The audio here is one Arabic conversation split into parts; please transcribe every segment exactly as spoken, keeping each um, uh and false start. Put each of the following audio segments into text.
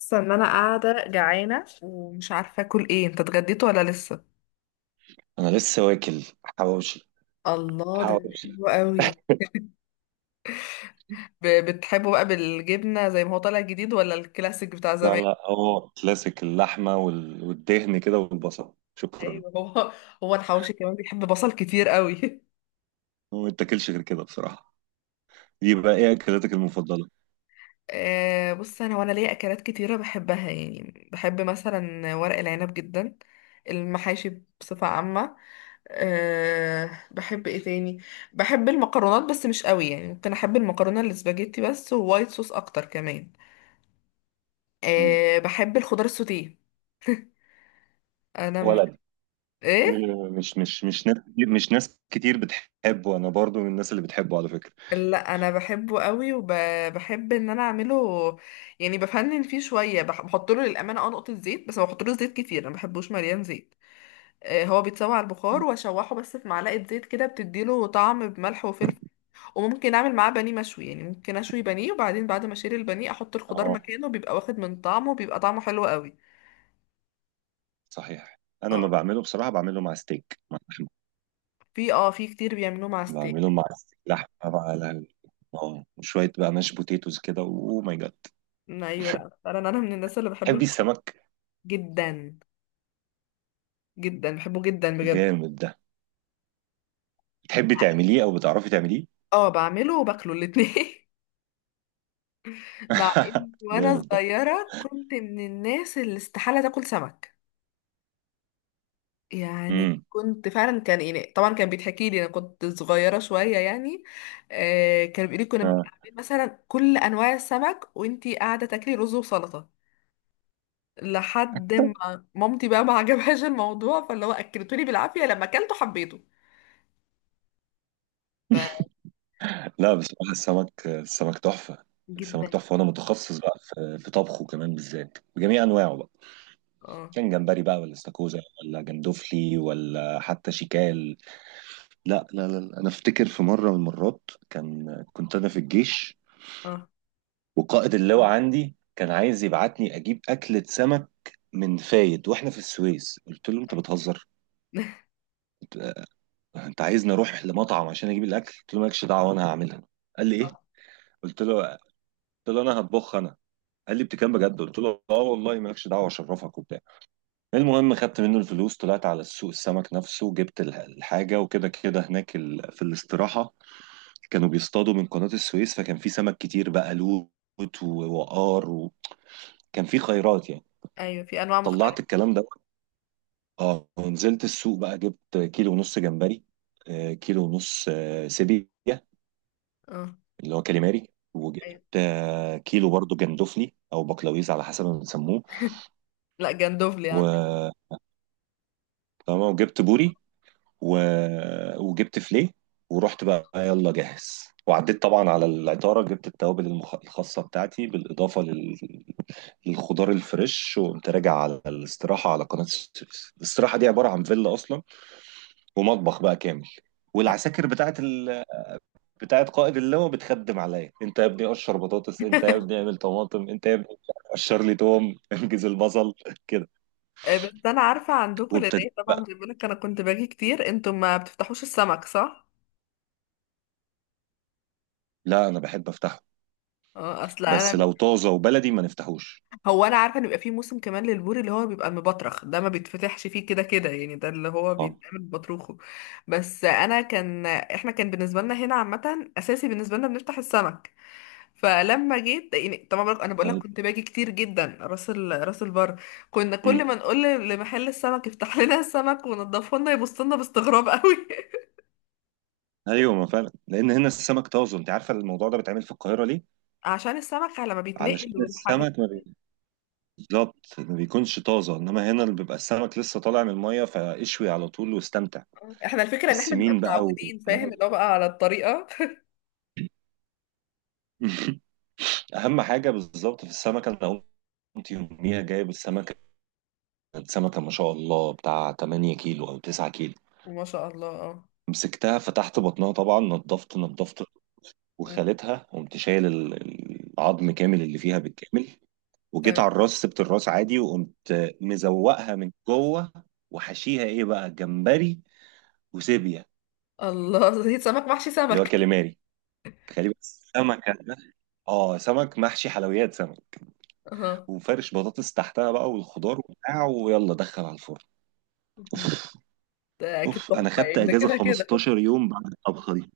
اصلا ان انا قاعده جعانه ومش عارفه اكل ايه، انت اتغديت ولا لسه؟ انا لسه واكل حواوشي، الله، ده حواوشي. حلو قوي. ب- بتحبه بقى بالجبنه زي ما هو طالع جديد، ولا الكلاسيك بتاع لا زمان؟ لا، هو كلاسيك، اللحمه وال- والدهن كده، والبصل، شكرا. ايوه، هو هو الحواوشي كمان بيحب بصل كتير قوي. هو ما بتاكلش غير كده بصراحه. دي بقى ايه اكلاتك المفضله؟ آه، بص، انا وانا ليا اكلات كتيره بحبها، يعني بحب مثلا ورق العنب جدا. المحاشي بصفه عامه. أه بحب ايه تاني؟ بحب المكرونات بس مش قوي، يعني ممكن احب المكرونه الاسباجيتي بس، ووايت صوص اكتر كمان. مم. أه بحب الخضار السوتيه. انا من... ولد. ايه؟ م- مش مش مش ناس كتير مش ناس كتير بتحبه، انا برضو من الناس اللي بتحبه على فكره. لا، انا بحبه قوي وبحب ان انا اعمله. يعني بفنن فيه شويه، بح- بحط له للامانه اه نقطه زيت بس، ما بحطلوش زيت كتير، انا ما بحبوش مليان زيت. أه هو بيتسوى على البخار مم. واشوحه بس في معلقه زيت كده، بتديله طعم، بملح وفلفل. وممكن اعمل معاه بانيه مشوي، يعني ممكن اشوي بانيه، وبعدين بعد ما اشيل البانيه احط الخضار اه، مكانه، بيبقى واخد من طعمه، بيبقى طعمه حلو قوي. صحيح. انا ما اه. بعمله بصراحه، بعمله مع ستيك، مع لحمه. في اه في كتير بيعملوه مع بعمله ستيك. مع ستيك لحمه بقى، على، اه، وشويه بقى ماش بوتيتوز كده، اوه ماي جاد. ايوه، لا فعلا انا من الناس اللي بحب تحبي الخضار. السمك؟ جدا. جدا، بحبه جدا بجد. جامد ده. بتحبي تعمليه او بتعرفي تعمليه؟ اه، بعمله وباكله الاتنين. مع اني وانا جامد ده. صغيرة كنت من الناس اللي استحالة تاكل سمك. يعني امم، كنت فعلا كان، يعني طبعا كان بيتحكي لي انا كنت صغيرة شوية يعني. آه، كان بيقولي كنا آه. بنعمل مثلا كل انواع السمك، وانتي قاعدة تاكلي رز وسلطة. لحد ما مامتي بقى ما عجبهاش الموضوع، فاللي هو اكلتولي بالعافية، لما اكلته حبيته. ف لا بصراحه، السمك، السمك تحفه. السمك جدا. تحفه، وانا متخصص بقى في في طبخه كمان، بالذات بجميع انواعه بقى. اه، كان جمبري بقى، ولا استاكوزا، ولا جندوفلي، ولا حتى شيكال. لا لا لا لا. انا افتكر في مره من المرات، كان كنت انا في الجيش، اه. وقائد اللواء عندي كان عايز يبعتني اجيب اكله سمك من فايد، واحنا في السويس. قلت له: انت بتهزر؟ انت عايزني اروح لمطعم عشان اجيب الاكل؟ قلت له مالكش دعوه، انا هعملها. قال لي ايه؟ قلت له قلت له انا هطبخ انا. قال لي بتكلم بجد؟ قلت له اه والله، مالكش دعوه، اشرفك وبتاع. المهم، خدت منه الفلوس، طلعت على السوق، السمك نفسه، جبت الح- الحاجه وكده كده. هناك ال... في الاستراحه، كانوا بيصطادوا من قناه السويس، فكان في سمك كتير بقى، لوت ووقار، وكان في خيرات يعني. ايوه، في انواع طلعت مختلفة. الكلام ده، اه، ونزلت السوق بقى، جبت كيلو ونص جمبري، آه، كيلو ونص، آه، سيبيا، اه. اللي هو كاليماري. أيوة. وجبت، آه، كيلو برضو جندفلي او بقلاويز، على حسب ما بنسموه. لا، جندوفلي عندنا. و تمام، وجبت بوري، و... وجبت فليه. ورحت بقى، يلا جاهز، وعديت طبعا على العطاره، جبت التوابل المخ... الخاصه بتاعتي، بالاضافه لل... للخضار الفريش. وقمت راجع على الاستراحه، على قناه السويس. الاستراحه دي عباره عن فيلا اصلا، ومطبخ بقى كامل. والعساكر بتاعت ال... بتاعت قائد اللواء بتخدم عليا: انت يا ابني قشر بطاطس، انت يا ابني اعمل طماطم، انت يا ابني قشر لي توم، انجز البصل كده. آه، بس انا عارفه عندكم لان وابتديت إيه، طبعا بقى. زي ما بقولك، انا كنت باجي كتير، انتوا ما بتفتحوش السمك صح؟ لا انا بحب افتحه، اه، اصل انا بس ب... لو طازه وبلدي ما نفتحوش. هو انا عارفه ان بيبقى فيه موسم كمان للبوري، اللي هو بيبقى المبطرخ، ده ما بيتفتحش فيه كده كده يعني، ده اللي هو اه. بيتعمل بطروخه. بس انا كان احنا كان بالنسبه لنا هنا عامه، اساسي بالنسبه لنا بنفتح السمك. فلما جيت يعني، طبعا بقولك- انا بقول لك أي- كنت باجي كتير جدا راس ال... راس البر. كنا كل مم. ما نقول لمحل السمك يفتح لنا السمك ونضفه لنا، يبص لنا باستغراب قوي. ايوه، ما فعلا لان هنا السمك طازه. انت عارفه الموضوع ده بيتعمل في القاهره ليه؟ عشان السمك لما بيتنقل علشان والحاجات. السمك ما بي- بالظبط ما بيكونش طازه، انما هنا اللي بيبقى السمك لسه طالع من الميه، فاشوي على طول واستمتع. احنا الفكرة ان احنا بنبقى السمين بقى و... متعودين، فاهم، اللي هو بقى على الطريقة. اهم حاجه بالظبط في السمك. انا كنت يوميها جايب السمكة، كانت سمكة ما شاء الله بتاع 8 كيلو أو 9 كيلو. ما شاء الله، اه. مسكتها، فتحت بطنها طبعا، نضفت نضفت، م، وخالتها، قمت شايل ال- العظم كامل اللي فيها بالكامل. وجيت على تمام. الراس، سبت الراس عادي، وقمت مزوقها من جوه، وحشيها ايه بقى؟ جمبري، وسيبيا الله! زيت، سمك محشي اللي هو سمك! كاليماري. تخيلي بس، سمكة ده. اه، سمك محشي، حلويات سمك. اه، وفرش بطاطس تحتها بقى، والخضار وبتاع، ويلا دخل على الفرن. م، ده اكيد اوف، انا تحفة خدت يعني، ده اجازه كده كده. 15 يوم بعد الطبخه دي.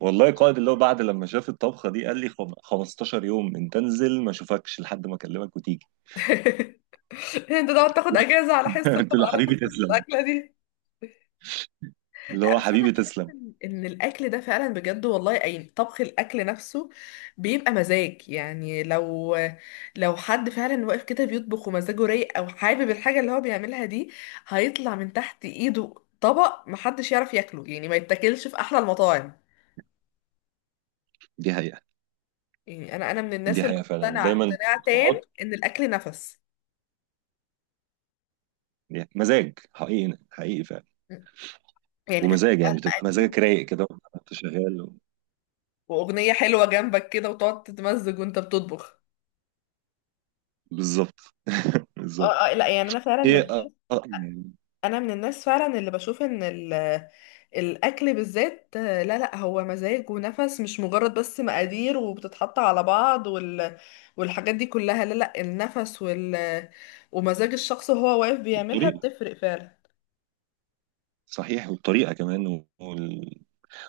والله القائد اللي هو، بعد لما شاف الطبخه دي، قال لي خم- 15 يوم انت انزل، ما اشوفكش لحد ما اكلمك وتيجي. انت تقعد تاخد اجازة على حس قلت له على حس حبيبي تسلم، الاكلة دي. اللي لا، هو بس انا حبيبي بحس تسلم. ان إن الاكل ده فعلا بجد والله، اي طبخ، الاكل نفسه بيبقى مزاج يعني. لو لو حد فعلا واقف كده بيطبخ ومزاجه رايق، او حابب الحاجه اللي هو بيعملها دي، هيطلع من تحت ايده طبق محدش يعرف ياكله، يعني ما يتاكلش في احلى المطاعم. دي حقيقه. يعني انا انا من الناس دي اللي حقيقه فعلا، مقتنعه دايما اقتناع تام بحط ان الاكل نفس. مزاج حقيقي حقيقي فعلا. يعني فكره ومزاج بقى يعني، بتبقى المقادير، مزاجك رايق كده وانت شغال و... واغنيه حلوه جنبك كده، وتقعد تتمزج وانت بتطبخ. بالظبط. بالظبط. اه، اه، لا يعني انا فعلا من ايه، أ- أ- يعني انا من الناس فعلا اللي بشوف ان ال الاكل بالذات، آه، لا لا، هو مزاج ونفس، مش مجرد بس مقادير وبتتحط على بعض، وال والحاجات دي كلها، لا لا، النفس وال ومزاج الشخص وهو واقف بيعملها الطريقه. بتفرق فعلا. صحيح، والطريقه كمان وال...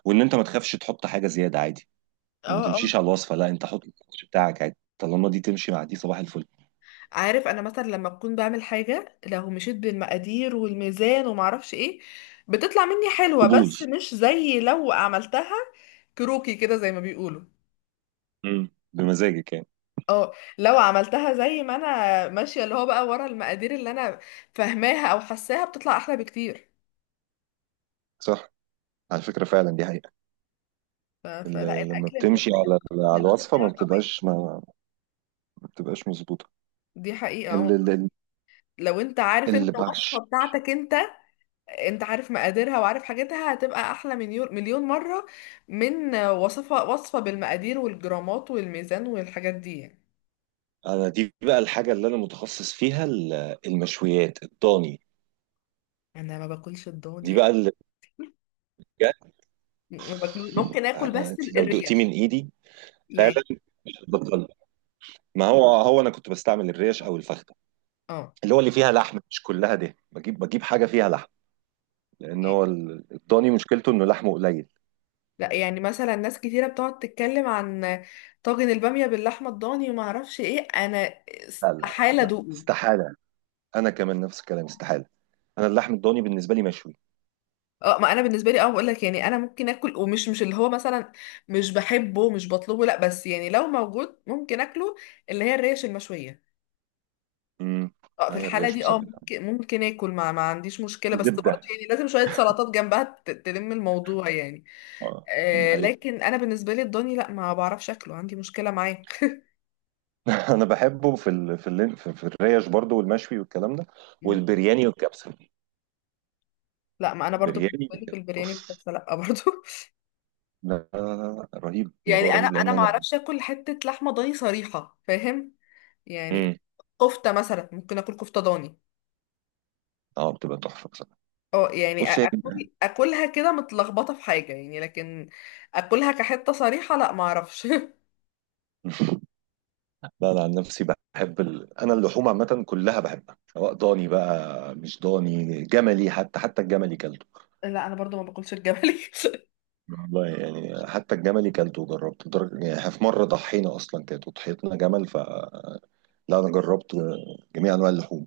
وان انت ما تخافش تحط حاجه زياده عادي. يعني اه، ما اه. تمشيش على الوصفه، لا، انت حط السكتش بتاعك عادي، طالما دي تمشي مع دي، صباح الفل. عارف، انا مثلا لما بكون بعمل حاجة لو مشيت بالمقادير والميزان ومعرفش ايه، بتطلع مني حلوة، تبوظ. بس مش زي لو عملتها كروكي كده، زي ما بيقولوا. امم بمزاجك يعني. اه، لو عملتها زي ما انا ماشيه، اللي هو بقى ورا المقادير اللي انا فاهماها او حاساها، بتطلع احلى بكتير. صح. على فكرة فعلا، دي حقيقة. ف... فلا ال- لما الاكل من بتمشي الحاجات على على اصلا اللي الوصفة، بتضيع ما طعمها. بتبقاش ما ما بتبقاش مظبوطة. دي حقيقه، اه. اللي اللي لو انت عارف اللي انت الوصفه بعش بتاعتك انت، انت عارف مقاديرها وعارف حاجتها، هتبقى احلى مليون مليون مره من وصفه وصفه بالمقادير والجرامات والميزان والحاجات دي يعني. انا دي بقى الحاجه اللي انا متخصص فيها، ال- المشويات الضاني. انا ما باكلش دي الضاني. بقى اللي، بجد. ما باكل، ممكن اكل انا، بس انت ال- لو دقتي من الريش. ايدي فعلا يعني. مش هتبطل. ما هو، هو انا كنت بستعمل الريش او الفخده، اه، اللي هو اللي فيها لحم مش كلها ده، بجيب بجيب حاجه فيها لحم، لان هو ال- الضاني مشكلته انه لحمه قليل. لا يعني مثلا ناس كتيرة بتقعد تتكلم عن طاجن البامية باللحمة الضاني وما اعرفش ايه، انا لا لا استحالة لا لا، ادوقه. استحاله. انا كمان نفس الكلام، استحاله. انا اللحم الضاني بالنسبه لي مشوي. اه، ما انا بالنسبة لي اه بقول لك يعني، انا ممكن اكل، ومش مش اللي هو مثلا مش بحبه مش بطلبه، لا، بس يعني لو موجود ممكن اكله، اللي هي الريش المشوية. امم اه، في هي الحالة الريش دي اه بصراحه ممكن ممكن اكل، ما, ما عنديش مشكلة، بس برضه زبده. يعني لازم شوية سلطات جنبها ت- تلم الموضوع يعني. اه دي آه، حقيقة. لكن انا بالنسبة لي الضاني لا، ما بعرفش اكله، عندي مشكلة معاه. انا بحبه في ال... في, ال... في في الريش برضو، والمشوي والكلام ده، والبرياني والكبسه. لا، ما انا برضو البرياني بالنسبه لي في والكبسة، البرياني اوف. بحس لا برضو. لا لا لا لا، رهيب، يعني الموضوع انا رهيب انا لان ما انا. اعرفش اكل حته لحمه ضاني صريحه، فاهم؟ امم يعني. كفته مثلا ممكن اكل كفته ضاني. اه، بتبقى تحفه بصراحه. اه يعني، بص، أ- هي اكل اكلها كده متلخبطه في حاجه يعني، لكن اكلها كحته صريحه لا، ما اعرفش. لا انا عن نفسي بحب ال... انا اللحوم عامه كلها بحبها، سواء ضاني بقى، مش ضاني، جملي، حتى حتى الجملي كلته. لا، انا برضو ما باكلش الجملي. والله يعني، حتى الجملي كلته وجربته، لدرجه يعني، إحنا في مره ضحينا اصلا كانت وضحيتنا جمل، فلا. انا جربت جميع انواع اللحوم،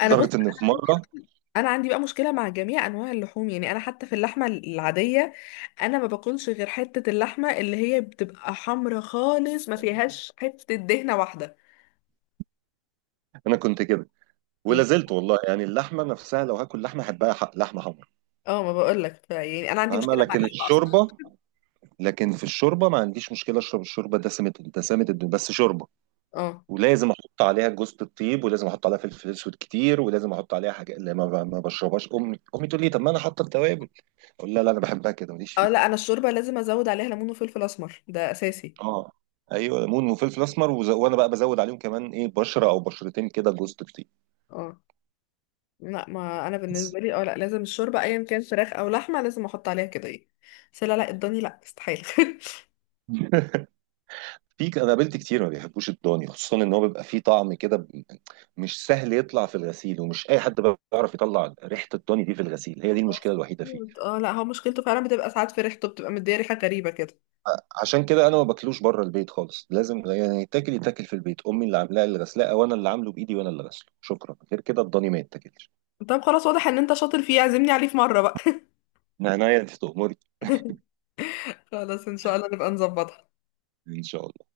انا، بص، لدرجه ان في مره. انا عندي بقى مشكله مع جميع انواع اللحوم، يعني انا حتى في اللحمه العاديه، انا ما باكلش غير حته اللحمه اللي هي بتبقى حمرا خالص، ما فيهاش حته دهنه واحده. انا كنت كده ولا زلت والله، يعني اللحمه نفسها لو هاكل لحمه، احبها حق لحمه حمرا. اه، ما بقولك يعني انا عندي فاهمه، مشكله مع لكن اللحمه اصلا. الشوربه. لكن في الشوربه، ما عنديش مشكله، اشرب الشوربه دسمه دسمه الدنيا، بس شوربه. اه، ولازم احط عليها جوزة الطيب، ولازم احط عليها فلفل اسود كتير، ولازم احط عليها حاجه اللي ما, ب- ما بشربهاش. امي امي تقول لي: طب ما انا حاطه التوابل. اقول لها لا، انا بحبها كده، ماليش اه، لا انا فيه. الشوربه لازم ازود عليها ليمون وفلفل اسمر، ده اساسي. اه، ايوه، ليمون وفلفل اسمر وز... وانا بقى بزود عليهم كمان ايه؟ بشره او بشرتين كده جوزة الطيب. اه، لا ما انا بس. بالنسبه لي، اه لا لازم الشوربه ايا كان فراخ او لحمه، لازم احط عليها كده ايه. بس لا، لا الضاني لا، استحيل! في ك- انا قابلت كتير ما بيحبوش الضاني، خصوصا ان هو بيبقى فيه طعم كده ب- مش سهل يطلع في الغسيل، ومش اي حد بيعرف يطلع ريحه الضاني دي في الغسيل. هي دي المشكله الوحيده فيه. مظبوط. اه، لا هو مشكلته فعلا بتبقى ساعات في ريحته، بتبقى مديه ريحه غريبه كده. عشان كده انا ما باكلوش بره البيت خالص، لازم يعني يتاكل يتاكل في البيت، امي اللي عاملاه، اللي غسلاه، وانا اللي عامله بايدي، وانا اللي غسله شكرا. غير كده الضاني ما يتاكلش. طب، خلاص، واضح ان انت شاطر فيه، عزمني عليه في مره بقى. من عناية، انت تأمري. خلاص، ان شاء الله نبقى نظبطها. ان شاء الله.